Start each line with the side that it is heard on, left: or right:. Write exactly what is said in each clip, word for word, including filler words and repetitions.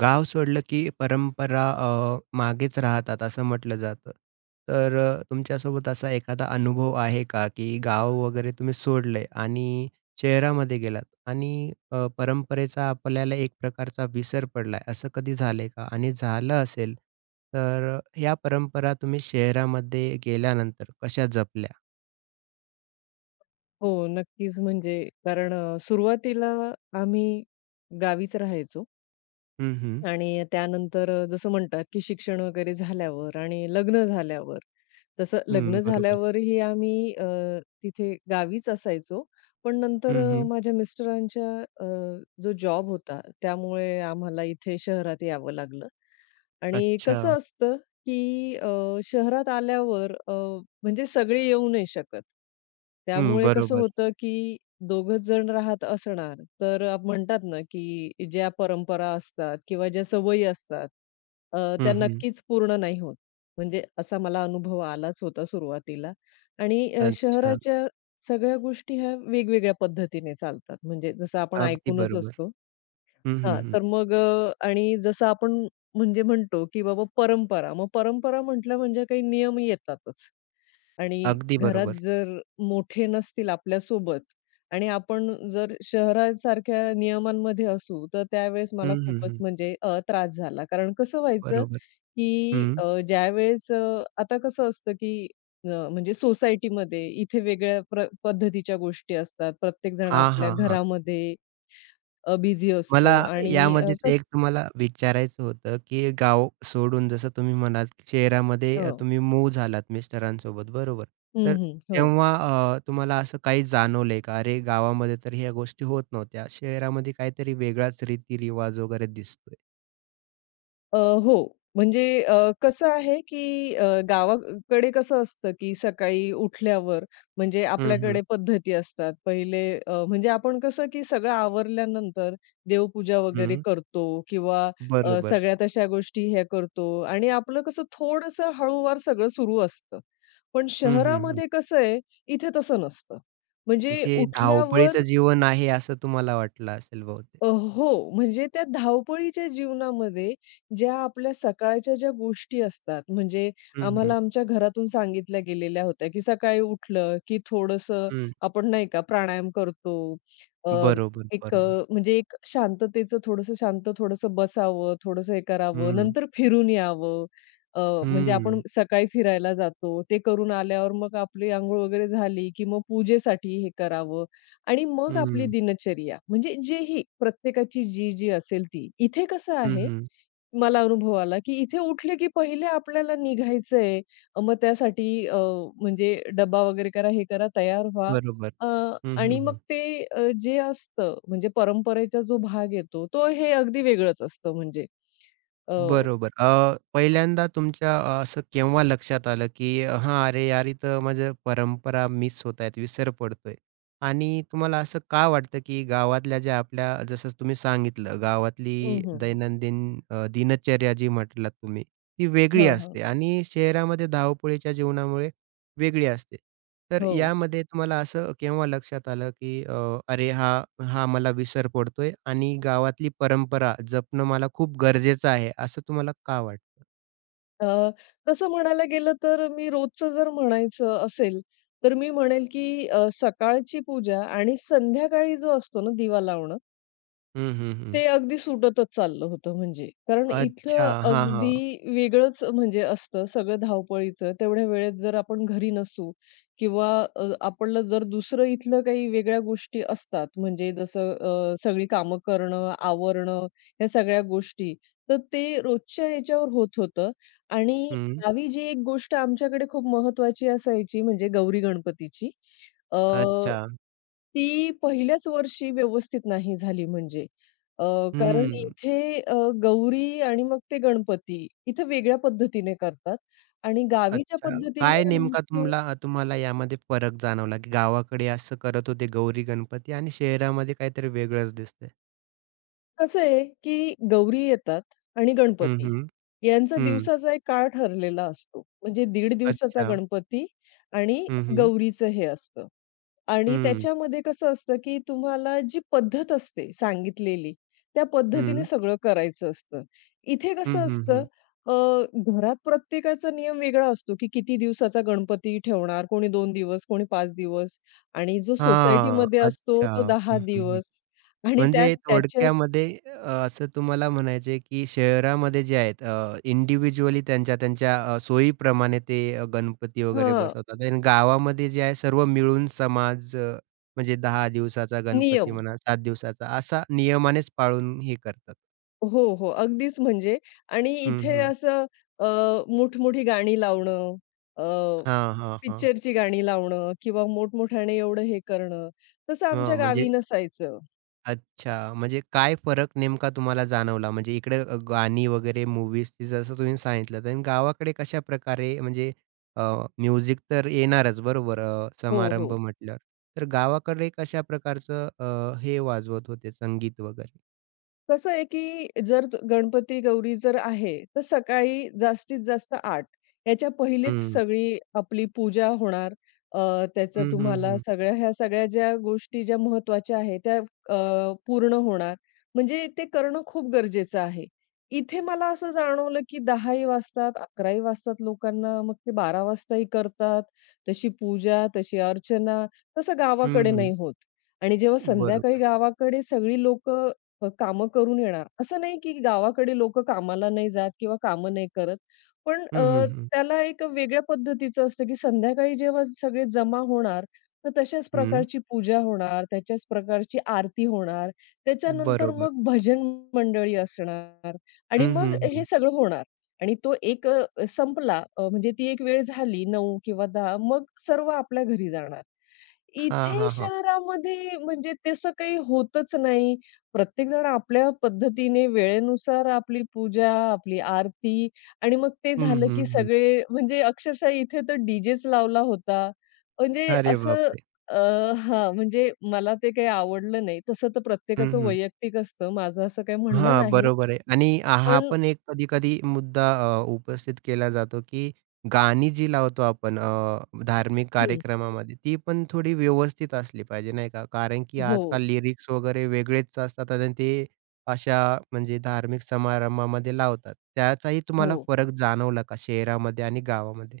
right: गाव सोडलं की परंपरा अ, मागेच राहतात असं म्हटलं जातं. तर अ, तुमच्यासोबत असा एखादा अनुभव आहे का, की गाव वगैरे तुम्ही सोडलंय आणि शहरामध्ये गेलात आणि अ, परंपरेचा आपल्याला एक प्रकारचा विसर पडलाय, असं कधी झालंय का? आणि झालं असेल, तर अ, ह्या परंपरा तुम्ही शहरामध्ये गेल्यानंतर कशा जपल्या?
left: हो, नक्कीच. म्हणजे कारण अ, सुरुवातीला आम्ही गावीच राहायचो.
right: हं, हं.
left: आणि त्यानंतर अ, जसं म्हणतात, की शिक्षण वगैरे झाल्यावर आणि लग्न झाल्यावर, तसं
right: हं,
left: लग्न
right: बरोबर.
left: झाल्यावरही आम्ही अ, तिथे गावीच असायचो. पण नंतर
right: हं,
left: अ,
right: हं.
left: माझ्या मिस्टरांच्या अ, जो जॉब होता, त्यामुळे आम्हाला इथे शहरात यावं लागलं. आणि
right: अच्छा.
left: कसं असतं, की अ, शहरात आल्यावर अ, म्हणजे सगळे येऊ नाही शकत.
right: हं,
left: त्यामुळे कसं
right: बरोबर.
left: होतं, की दोघंच जण राहत असणार, तर आप म्हणतात ना, की ज्या परंपरा असतात किंवा ज्या सवयी असतात, अ, त्या
right: हं, हं.
left: नक्कीच पूर्ण नाही होत. म्हणजे असा मला अनुभव आलाच होता सुरुवातीला. आणि अ,
right: अच्छा.
left: शहराच्या सगळ्या गोष्टी ह्या वेगवेगळ्या पद्धतीने चालतात. म्हणजे जसं आपण
right: अगदी
left: ऐकूनच
right: बरोबर.
left: असतो.
right: हं, हं,
left: हां,
right: हं.
left: तर मग अ, आणि जसं आपण म्हणजे म्हणतो, की बाबा परंपरा. मग परंपरा म्हटलं म्हणजे काही नियम येतातच. आणि
right: अगदी
left: घरात
right: बरोबर.
left: जर मोठे नसतील आपल्यासोबत आणि आपण जर शहरासारख्या नियमांमध्ये असू, तर त्यावेळेस
right: हं,
left: मला
right: हं,
left: खूपच
right: हं.
left: म्हणजे अ, त्रास झाला. कारण कसं व्हायचं,
right: बरोबर.
left: की
right: हं.
left: अ, ज्यावेळेस अ, आता कसं असतं, की अ, म्हणजे सोसायटीमध्ये इथे वेगळ्या प्र पद्धतीच्या गोष्टी असतात. प्रत्येकजण
right: हां,
left: आपल्या
right: हां, हां.
left: घरामध्ये बिझी
right: मला
left: असतो आणि अ,
right: यामध्येच
left: कसं
right: एक तुम्हाला विचारायचं होतं, की गाव सोडून जसं तुम्ही म्हणालात, शहरामध्ये
left: हो.
right: अ, तुम्ही मूव्ह झालात मिस्टरांसोबत बरोबर.
left: हं,
right: तर
left: हं. हो.
right: तेव्हा अ, तुम्हाला असं काही जाणवलंय का? अरे, गावामध्ये तर ह्या गोष्टी होत नव्हत्या. शहरामध्ये काहीतरी वेगळाच रीती वगैरे दिसतोय.
left: अ, हो. म्हणजे अ, कसं आहे, की अ, गावाकडे कसं असतं, की सकाळी उठल्यावर म्हणजे
right: हं, हं.
left: आपल्याकडे पद्धती असतात. पहिले अ, म्हणजे आपण कसं, की सगळं आवरल्यानंतर देवपूजा वगैरे
right: हं.
left: करतो किंवा अ,
right: बरोबर.
left: सगळ्या तशा गोष्टी हे करतो आणि आपलं कसं थोडंसं हळूवार सगळं सुरू असतं. पण
right: हं, हं, हं.
left: शहरामध्ये कसं आहे, इथे तसं नसतं. म्हणजे
right: इथे
left: उठल्यावर
right: धावपळीचं जीवन आहे असं तुम्हाला वाटलं असेल बहुतेक.
left: अ, हो, म्हणजे त्या धावपळीच्या जीवनामध्ये ज्या आपल्या सकाळच्या ज्या गोष्टी असतात, म्हणजे
right: हं,
left: आम्हाला
right: हं.
left: आमच्या घरातून सांगितल्या गेलेल्या होत्या, की सकाळी उठलं, की थोडंसं
right: हं.
left: आपण नाही का प्राणायाम करतो. अ,
right: बरोबर,
left: एक
right: बरोबर.
left: अ, म्हणजे एक शांततेचं थोडंसं शांत थोडंसं बसावं, थोडंसं हे करावं,
right: हं,
left: नंतर फिरून यावं. अ, म्हणजे आपण
right: हं,
left: सकाळी फिरायला जातो, ते करून आल्यावर मग आपली अंघोळ वगैरे झाली, की मग पूजेसाठी हे करावं. आणि मग आपली
right: हं,
left: दिनचर्या, म्हणजे जेही प्रत्येकाची जी-जी असेल ती. इथे कसं
right: हं,
left: आहे,
right: हं.
left: मला अनुभव आला, की इथे उठले की पहिले आपल्याला निघायचंय. मग त्यासाठी अ, म्हणजे डब्बा वगैरे करा, हे करा, तयार व्हा.
right: बरोबर.
left: अ,
right: हं,
left: आणि
right: हं,
left: मग
right: हं.
left: ते अ, जे असतं म्हणजे परंपरेचा जो भाग येतो, तो हे अगदी वेगळंच असतं म्हणजे. अ
right: बरोबर. अ, पहिल्यांदा तुमच्या अ, असं केव्हा लक्षात आलं, की हां, "अरे यार, इथं माझं परंपरा मिस होत आहेत, विसर पडतोय." आणि तुम्हाला असं का वाटतं, की गावातल्या ज्या आपल्या जसं तुम्ही सांगितलं, गावातली
left: हं, हं.
right: दैनंदिन अ, दिनचर्या जी म्हटलात तुम्ही, ती वेगळी
left: हां, हां.
right: असते आणि शहरामध्ये धावपळीच्या जीवनामुळे वेगळी असते. तर
left: हो.
right: यामध्ये तुम्हाला असं केव्हा लक्षात आलं, की अ, अरे हा, हा मला विसर पडतोय आणि गावातली परंपरा जपणं मला खूप गरजेचं आहे, असं तुम्हाला का वाटतं?
left: अ, तसं म्हणायला गेलं तर मी रोजचं जर म्हणायचं असेल, तर मी म्हणेल की अ, सकाळची पूजा आणि संध्याकाळी जो असतो ना दिवा लावणं,
right: हं, हं,
left: ते
right: हं.
left: अगदी सुटतच चाललं होतं म्हणजे. कारण
right: अच्छा.
left: इथलं
right: हां, हां.
left: अगदी वेगळंच म्हणजे असतं सगळं धावपळीचं. तेवढ्या वेळेत जर आपण घरी नसू किंवा अ, आपलं जर दुसरं इथलं काही वेगळ्या गोष्टी असतात, म्हणजे जसं अ, सगळी कामं करणं, आवरणं ह्या सगळ्या गोष्टी, तर ते रोजच्या याच्यावर होत होतं. आणि
right: हं.
left: गावी जी एक गोष्ट आमच्याकडे खूप महत्त्वाची असायची म्हणजे गौरी गणपतीची. अ,
right: अच्छा.
left: ती पहिल्याच वर्षी व्यवस्थित नाही झाली म्हणजे. अ, कारण
right: हं.
left: इथे अ, गौरी आणि मग ते गणपती इथे वेगळ्या पद्धतीने करतात आणि गावी ज्या हं.
right: अच्छा.
left: पद्धतीने
right: काय नेमका
left: आमचं
right: तुम्हाला तुम्हाला यामध्ये फरक जाणवला, की गावाकडे असं करत होते गौरी गणपती आणि शहरामध्ये काहीतरी वेगळंच दिसतंय?
left: कसं आहे, की गौरी येतात आणि
right: हं,
left: गणपती
right: हं.
left: यांचा
right: हं.
left: दिवसाचा एक काळ ठरलेला असतो. म्हणजे दीड दिवसाचा
right: अच्छा.
left: गणपती आणि
right: हं, हं.
left: गौरीचं हे असतं. आणि
right: हं.
left: त्याच्यामध्ये कसं असतं, की तुम्हाला जी पद्धत असते सांगितलेली, त्या पद्धतीने
right: हं.
left: सगळं करायचं असतं. इथे
right: हं,
left: कसं
right: हं,
left: असतं,
right: हं.
left: अ, घरात प्रत्येकाचा नियम वेगळा असतो, की किती दिवसाचा गणपती ठेवणार, कोणी दोन दिवस, कोणी पाच दिवस आणि जो
right: हां,
left: सोसायटीमध्ये असतो
right: अच्छा.
left: तो दहा
right: हं, हं, हं.
left: दिवस आणि त्यात
right: म्हणजे
left: त्याच्यात
right: थोडक्यामध्ये अ, असं तुम्हाला म्हणायचं आहे, की शहरामध्ये जे आहेत अ, इंडिव्हिज्युअली त्यांच्या त्यांच्या अ, सोयीप्रमाणे ते अ, गणपती वगैरे
left: हां,
right: बसवतात आणि गावामध्ये जे आहे सर्व मिळून समाज अ, म्हणजे दहा दिवसाचा गणपती
left: नियम.
right: म्हणा, सात दिवसाचा असा नियमानेच पाळून हे करतात.
left: हो, हो. अगदीच म्हणजे. आणि
right: हं,
left: इथे
right: हं.
left: असं अ, मोठमोठी गाणी लावणं,
right: हां, हां, हां.
left: पिक्चरची गाणी लावणं किंवा मोठमोठ्याने एवढं हे करणं, तसं आमच्या
right: हां,
left: गावी
right: म्हणजे
left: नसायचं.
right: अच्छा, म्हणजे काय फरक नेमका तुम्हाला जाणवला? म्हणजे इकडे अ, गाणी वगैरे, मूव्हीज जसं तुम्ही सांगितलंत आणि गावाकडे कशाप्रकारे म्हणजे म्युझिक तर येणारच बरोबर अ,
left: हो,
right: समारंभ
left: हो.
right: म्हटल्यावर. तर गावाकडे कशा प्रकारचं अ, हे वाजवत होते संगीत वगैरे?
left: कसं आहे, की जर तु- गणपती, गौरी जर आहे, तर सकाळी जास्तीत जास्त आठ याच्या पहिलेच
right: हं.
left: सगळी आपली पूजा होणार. अ, त्याचं
right: हं, हं,
left: तुम्हाला
right: हं.
left: सगळ्या ह्या सगळ्या ज्या गोष्टी ज्या महत्त्वाच्या आहेत त्या अ, पूर्ण होणार. म्हणजे ते करणं खूप गरजेचं आहे. इथे मला असं जाणवलं, की दहाही वाजतात, अकराही वाजतात लोकांना, मग ते बारा वाजताही करतात. तशी पूजा, तशी अर्चना, तसं
right: हं,
left: गावाकडे नाही
right: हं.
left: होत. आणि जेव्हा संध्याकाळी
right: बरोबर.
left: गावाकडे सगळी लोकं अ, कामं करून येणार. असं नाही की गावाकडे लोकं कामाला नाही जात किंवा कामं नाही करत. पण
right: हं,
left: अ,
right: हं, हं.
left: त्याला एक वेगळ्या पद्धतीचं असतं, की संध्याकाळी जेव्हा सगळे जमा होणार, तर तशाच
right: हं.
left: प्रकारची पूजा होणार, त्याच्याच प्रकारची आरती होणार, त्याच्यानंतर
right: बरोबर.
left: मग भजन मंडळी असणार आणि
right: हं,
left: मग
right: हं,
left: हे
right: हं.
left: सगळं होणार. आणि तो एक अ, संपला अ, म्हणजे ती एक वेळ झाली नऊ किंवा दहा. मग सर्व आपल्या घरी जाणार.
right: हां,
left: इथे
right: हां, हां.
left: शहरामध्ये म्हणजे तसं काही होतच नाही. प्रत्येकजण आपल्या पद्धतीने वेळेनुसार आपली पूजा, आपली आरती आणि मग ते
right: हं,
left: झालं,
right: हं,
left: की
right: हं.
left: सगळे म्हणजे अक्षरशः इथे तर डीजेच लावला होता. म्हणजे
right: अरे
left: असं
right: बापरे!
left: अ, हां, म्हणजे मला ते काही आवडलं नाही. तसं तर
right: हं,
left: प्रत्येकाचं
right: हं.
left: वैयक्तिक असतं. माझं असं काही म्हणणं
right: हां,
left: नाही.
right: बरोबर आहे आणि हा
left: पण
right: पण एक कधी-कधी मुद्दा अ, उपस्थित केला जातो, की गाणी जी लावतो आपण अ, धार्मिक
left: हं.
right: कार्यक्रमामध्ये ती पण थोडी व्यवस्थित असली पाहिजे, नाही का? कारण की
left: हो,
right: आजकाल लिरिक्स वगैरे वेगळेच असतात आणि ते अशा म्हणजे धार्मिक समारंभामध्ये लावतात. त्याचाही तुम्हाला
left: हो.
right: फरक जाणवला का शहरामध्ये आणि गावामध्ये?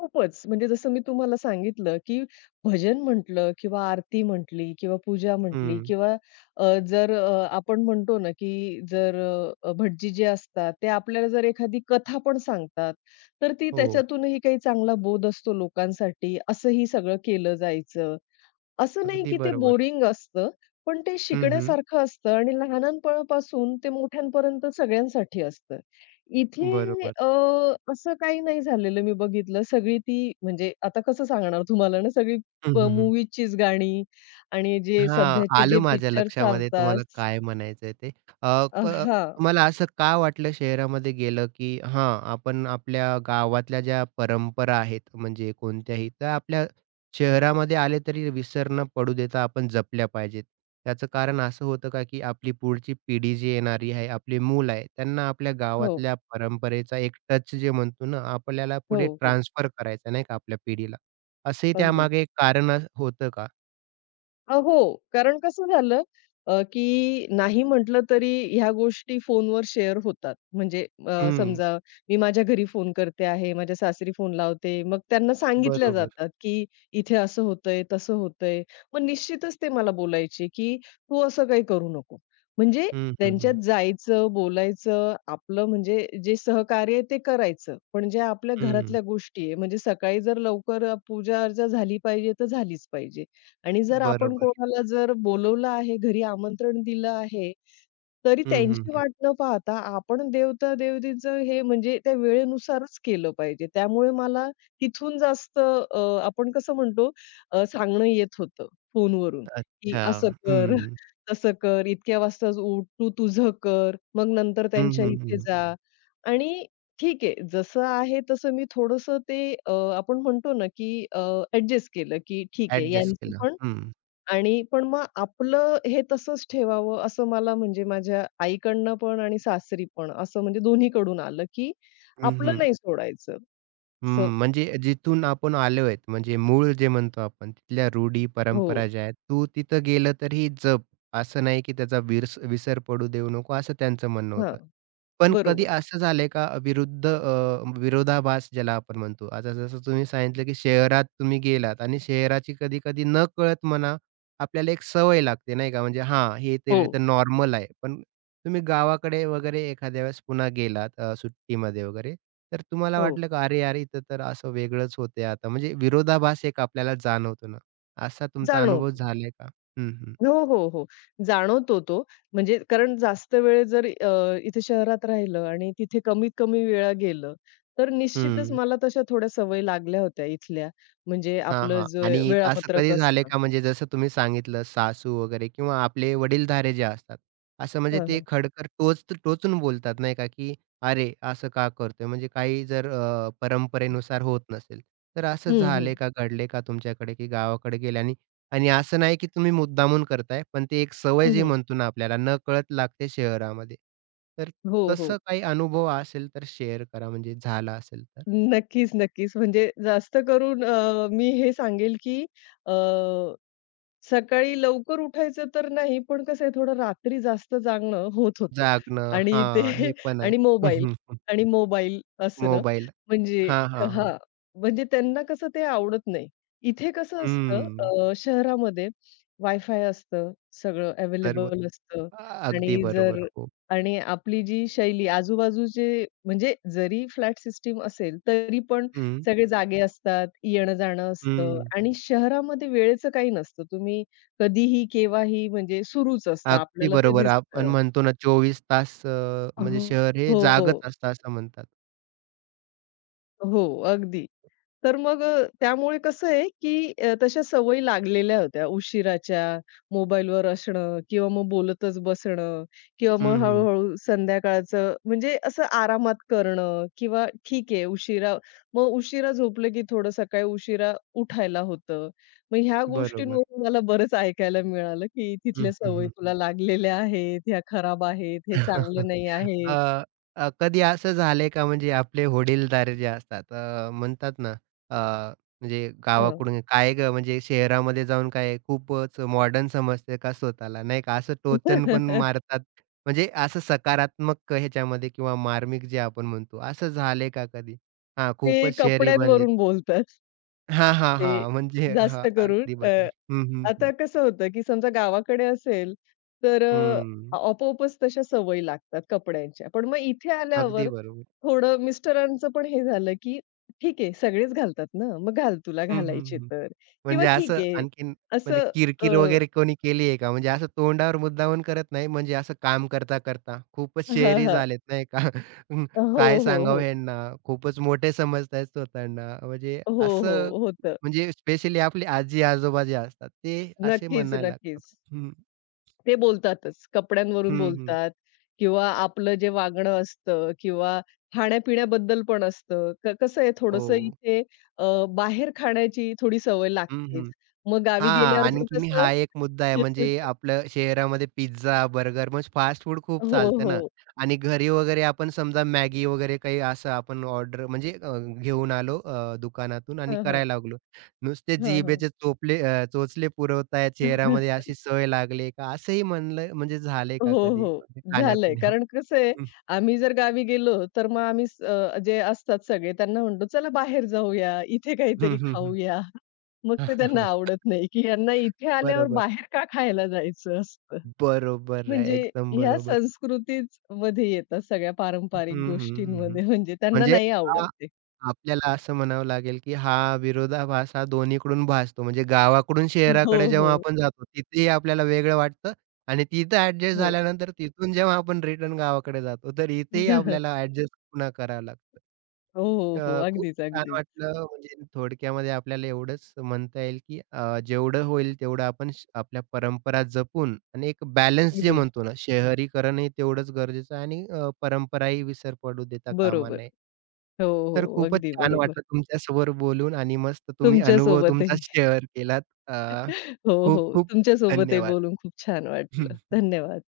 left: खूपच. म्हणजे जसं मी तुम्हाला सांगितलं, की भजन म्हटलं किंवा आरती म्हटली किंवा पूजा म्हटली
right: हं.
left: किंवा अ, जर अ, आपण म्हणतो ना, की जर अ, भटजी जे असतात, ते आपल्याला जर एखादी कथा पण सांगतात, तर ती
right: हो,
left: त्याच्यातूनही काही चांगला बोध असतो लोकांसाठी. असंही सगळं केलं जायचं. असं नाही
right: अगदी
left: की ते
right: बरोबर.
left: बोरिंग असतं, पण ते
right: हं, हं.
left: शिकण्यासारखं असतं आणि लहानांपणापासून ते मोठ्यांपर्यंत सगळ्यांसाठी असतं. इथे
right: बरोबर.
left: अ, असं काही नाही झालेलं मी बघितलं. सगळी ती म्हणजे आता कसं सांगणार तुम्हाला ना सगळी
right: हं,
left: प
right: हं, हं.
left: मूव्हीजचीच गाणी आणि जे
right: हां,
left: सध्याचे
right: आलं
left: जे
right: माझ्या
left: पिक्चर
right: लक्षामध्ये
left: चालतात.
right: तुम्हाला काय म्हणायचंय ते. अ,
left: अ,
right: क
left: हां.
right: तुम्हाला असं का वाटलं शहरामध्ये गेलं, की हां, आपण आपल्या गावातल्या ज्या परंपरा आहेत म्हणजे कोणत्याही, त्या आपल्या शहरामध्ये आले तरी विसर न पडू देता आपण जपल्या पाहिजेत. त्याचं कारण असं होतं का, की आपली पुढची पिढी जी येणारी आहे, आपली मुलं आहे, त्यांना आपल्या
left: हो,
right: गावातल्या परंपरेचा एक टच जे म्हणतो ना, आपल्याला
left: हो,
right: पुढे
left: हो.
right: ट्रान्सफर करायचा नाही का आपल्या पिढीला. असंही
left: अगदी.
right: त्यामागे कारण अ, होतं का?
left: अ, हो. कारण कसं झालं, अ, की नाही म्हटलं तरी ह्या गोष्टी फोनवर शेअर होतात. म्हणजे अ,
right: हं.
left: समजा मी माझ्या घरी फोन करते आहे, माझ्या सासरी फोन लावते. मग त्यांना सांगितल्या
right: बरोबर.
left: जातात, की इथे असं होतंय, तसं होतंय. मग निश्चितच ते मला बोलायचे, की "तू असं काही करू नको." म्हणजे
right: हं, हं,
left: त्यांच्यात
right: हं.
left: जायचं, बोलायचं, आपलं म्हणजे जे सहकार्य आहे ते करायचं. पण ज्या आपल्या
right: हं.
left: घरातल्या गोष्टी आहे, म्हणजे सकाळी जर लवकर पूजा-अर्चा झाली पाहिजे, तर झालीच पाहिजे. आणि जर आपण
right: बरोबर.
left: कोणाला जर बोलवलं आहे, घरी आमंत्रण दिलं आहे, तरी
right: हं, हं,
left: त्यांची
right: हं.
left: वाट न पाहता आपण देवता-देवतीचं हे म्हणजे त्या वेळेनुसारच केलं पाहिजे. त्यामुळे मला तिथून जास्त अ, आपण कसं म्हणतो अ, सांगणं येत होतं फोनवरून, की
right: अच्छा.
left: असं कर,
right: हं.
left: तसं कर, इतक्या वाजताच उठ, तू तुझं कर, मग नंतर
right: हं,
left: त्यांच्या
right: हं,
left: इथे
right: हं.
left: जा. आणि ठीक आहे, जसं आहे तसं मी थोडंसं ते अ, आपण म्हणतो ना, की अ, केलं, की ठीक आहे
right: ॲडजस्ट
left: यांचं
right: केलं.
left: पण.
right: हं.
left: आणि पण मग आपलं हे तसंच ठेवावं असं मला म्हणजे माझ्या आईकडनं पण आणि सासरी पण असं म्हणजे दोन्हीकडून आलं, की
right: हं,
left: आपलं
right: हं.
left: नाही सोडायचं. असं
right: हं. म्हणजे जिथून आपण आलो आहेत, म्हणजे मूळ जे म्हणतो आपण तिथल्या रूढी,
left: हो.
right: परंपरा ज्या आहेत, तू तिथं गेलं तर ही जप. असं नाही की त्याचा विरस विसर पडू देऊ नको, असं त्यांचं म्हणणं
left: हां,
right: होतं. पण कधी
left: बरोबर.
right: असं झालंय का विरुद्ध अ, विरोधाभास ज्याला आपण म्हणतो. आता जसं तुम्ही सांगितलं की शहरात तुम्ही गेलात आणि शहराची कधी-कधी नकळत म्हणा आपल्याला एक सवय लागते नाही का, म्हणजे हां, हे
left: हो.
right: तरी तर नॉर्मल आहे. पण तुम्ही गावाकडे वगैरे एखाद्या वेळेस पुन्हा गेलात अ, सुट्टीमध्ये वगैरे, तर तुम्हाला
left: हो,
right: वाटलं का "अरे यार, इथं तर असं वेगळंच होतंय आता." म्हणजे विरोधाभास एक आपल्याला जाणवतो ना, असा तुमचा अनुभव
left: जाणवतो.
right: झालाय का? हं, हं.
left: हो, हो, हो. जाणवतो तो. म्हणजे कारण जास्त वेळ जर अ, इथे शहरात राहिलं आणि तिथे कमीत कमी वेळा गेलं, तर निश्चितच
right: हं.
left: मला तशा थोड्या सवयी लागल्या होत्या इथल्या. म्हणजे
right: हां,
left: आपलं
right: हां.
left: जे
right: आणि असं
left: वेळापत्रक
right: कधी झालंय
left: असतं.
right: का म्हणजे जसं तुम्ही सांगितलं सासू वगैरे किंवा आपले वडीलधारे जे असतात, असं म्हणजे
left: हां,
right: ते
left: हां.
right: खडतर टोच टोचून बोलतात नाही का, की "अरे, असं का करतोय?" म्हणजे काही जर अ, परंपरेनुसार होत नसेल, तर असं
left: हं,
right: झालंय
left: हं.
right: का, घडलंय का तुमच्याकडे, की गावाकडे गेले आणि आणि असं नाही की तुम्ही मुद्दामून करताय, पण ती एक सवय
left: हं,
right: जी
left: हं.
right: म्हणतो ना आपल्याला नकळत लागते शहरामध्ये. तर
left: हो, हो.
right: तसं काही अनुभव असेल तर शेअर करा म्हणजे झाला असेल तर?
left: नक्कीच, नक्कीच. म्हणजे जास्त करून अ, मी हे सांगेल, की अ, सकाळी लवकर उठायचं तर नाही, पण कसं आहे थोडं रात्री जास्त जागणं होत होतं.
right: जागणं
left: आणि ते
right: हां, हे पण आहे.
left: आणि
right: हं,
left: मोबाईल
right: हं.
left: आणि मोबाईल असणं
right: मोबाईल.
left: म्हणजे
right: हां, हां, हां.
left: हां, म्हणजे त्यांना कसं ते आवडत नाही. इथे कसं असतं,
right: हं.
left: अ, शहरामध्ये वायफाय असतं, सगळं
right: बरोबर.
left: अवेलेबल असतं.
right: अ अगदी
left: आणि जर
right: बरोबर. हो.
left: आणि आपली जी शैली आजूबाजूचे म्हणजे जरी फ्लॅट सिस्टीम असेल, तरी पण
right: हं,
left: सगळे जागे असतात, येणं-जाणं असतं
right: हं.
left: आणि शहरामध्ये वेळेचं काही नसतं. तुम्ही कधीही, केव्हाही म्हणजे सुरूच असतं.
right: अगदी
left: आपल्याला ते
right: बरोबर. आपण
left: दिसतं.
right: म्हणतो ना चोवीस तास अ, म्हणजे
left: हो.
right: शहर हे
left: हो,
right: जागच असतं असं म्हणतात.
left: हो, अगदी. तर मग अ, त्यामुळे कसं आहे, की अ, तशा सवयी लागलेल्या होत्या उशिराच्या, मोबाईलवर असणं किंवा मग बोलतच बसणं किंवा मग
right: हं, हं.
left: हळू-हळू संध्याकाळचं म्हणजे असं आरामात करणं किंवा ठीक आहे उशिरा, मग उशिरा झोपलं, की थोडं सकाळी उशिरा उठायला होतं. मग ह्या
right: बरोबर.
left: गोष्टींवरून मला बरंच ऐकायला मिळालं, की
right: हं,
left: तिथल्या
right: हं,
left: सवयी
right: हं.
left: तुला लागलेल्या आहेत, ह्या खराब आहेत, हे चांगलं नाही
right: अ,
left: आहे.
right: अ, कधी असं झालंय का म्हणजे आपले वडीलधारे जे असतात अ, म्हणतात ना अ, म्हणजे
left: हं.
right: गावाकडून काय गं म्हणजे शहरामध्ये जाऊन काय खूपच मॉडर्न समजते का स्वतःला नाही का? असं टोचन पण मारतात. म्हणजे असं सकारात्मक ह्याच्यामध्ये किंवा मार्मिक जे आपण म्हणतो असं झालंय का कधी? हां,
left: ते
right: खूपच शहरी बनलेत.
left: कपड्यांवरून बोलतात.
right: हां, हां,
left: ते
right: हां. म्हणजे हां,
left: जास्त करून
right: अगदी
left: अ,
right: बरोबर. हं, हं,
left: आता
right: हं.
left: कसं होतं, की समजा गावाकडे असेल, तर अ,
right: हं.
left: आपोआपच तशा सवयी लागतात कपड्यांच्या. पण मग इथे
right: अगदी
left: आल्यावर
right: बरोबर.
left: थोडं मिस्टरांचं पण हे झालं, की "ठीक आहे, सगळेच घालतात ना, मग घाल तुला
right: हं,
left: घालायचे
right: हं,
left: तर." किंवा
right: म्हणजे
left: "ठीक
right: असं
left: आहे."
right: आणखीन म्हणजे
left: असं
right: किरकिर
left: अ,
right: वगैरे कोणी केली आहे का? म्हणजे असं तोंडावर मुद्दामून करत नाही, म्हणजे असं काम करता-करता खूपच
left: हां,
right: शहरी
left: हां.
right: झालेत नाही का? अं,
left: हो,
right: काय
left: हो,
right: सांगावं
left: हो.
right: ह्यांना, खूपच मोठे समजतायत स्वतःना. म्हणजे
left: हो,
right: असं
left: हो. होतं.
right: म्हणजे स्पेशली आपली आजी-आजोबा जे असतात, ते असे
left: नक्कीच,
right: म्हणायला लागतात.
left: नक्कीच.
right: हं,
left: ते बोलतातच. कपड्यांवरून
right: हं, हं.
left: बोलतात किंवा आपलं जे वागणं असतं किंवा खाण्यापिण्याबद्दल पण असतं. क कसं आहे, थोडंसं
right: हो.
left: इथे अ, बाहेर खाण्याची थोडी सवय
right: हं,
left: लागतेच.
right: हं.
left: मग गावी
right: हां,
left: गेल्यावर पण
right: आणखीन
left: कसं
right: हा एक मुद्दा आहे. म्हणजे आपलं शहरामध्ये पिझ्झा, बर्गर म्हणजे फास्ट फूड खूप
left: हो,
right: चालतं ना
left: हो.
right: आणि घरी वगैरे आपण समजा मॅगी वगैरे काही असं आपण ऑर्डर म्हणजे अ, घेऊन आलो अ, दुकानातून आणि
left: हां, हां.
right: करायला लागलो. नुसते
left: हां, हां.
right: जिभेचे चोपले अ, चोचले पुरवतायत चेहऱ्यामध्ये अशी सवय लागली का? असंही म्हणलं म्हणजे झालंय का
left: हो,
right: कधी
left: हो.
right: म्हणजे
left: झालंय.
right: खाण्यापिण्यावर?
left: कारण कसं आहे,
right: हं,
left: आम्ही जर गावी गेलो, तर मग आम्ही स अ, जे असतात सगळे त्यांना म्हणतो, "चला बाहेर जाऊया, इथे काहीतरी
right: हं, हं, हं.
left: खाऊया." मग ते त्यांना आवडत नाही, की यांना इथे आल्यावर
right: बरोबर.
left: बाहेर का खायला जायचं असतं.
right: बरोबर आहे.
left: म्हणजे
right: एकदम
left: ह्या
right: बरोबर.
left: संस्कृतीच मध्ये येतात सगळ्या
right: हं,
left: पारंपरिक
right: हं, हं, हं.
left: गोष्टींमध्ये म्हणजे त्यांना
right: म्हणजे
left: नाही आवडत
right: हा
left: ते.
right: आपल्याला असं म्हणावं लागेल, की हा विरोधाभास हा दोन्हीकडून भासतो. म्हणजे गावाकडून
left: हो,
right: शहराकडे जेव्हा
left: हो.
right: आपण जातो, तिथेही आपल्याला वेगळं वाटतं आणि तिथं ॲडजस्ट
left: हो.
right: झाल्यानंतर तिथून जेव्हा आपण रिटर्न गावाकडे जातो, तर इथेही आपल्याला ॲडजस्ट पुन्हा करावं लागतं.
left: हो, हो,
right: अ,
left: हो.
right: खूप
left: अगदीच,
right: छान
left: अगदीच.
right: वाटलं म्हणजे थोडक्यामध्ये आपल्याला एवढंच म्हणता येईल, की अ, जेवढं होईल तेवढं आपण श आपल्या परंपरा जपून आणि एक बॅलन्स जे
left: अगदी.
right: म्हणतो ना, शहरीकरणही तेवढंच गरजेचं आहे आणि अ, परंपराही विसर पडू देता कामा
left: बरोबर.
right: नये.
left: हो, हो.
right: तर खूपच
left: अगदी
right: छान
left: बरोबर.
right: वाटलं तुमच्यासमोर बोलून आणि मस्त तुम्ही अनुभव तुमचा
left: तुमच्यासोबतही.
right: शेअर केलात. अ,
left: हो,
right: खूप
left: हो.
right: खूप
left: तुमच्यासोबतही बोलून खूप छान
right: धन्यवाद.
left: वाटलं. धन्यवाद.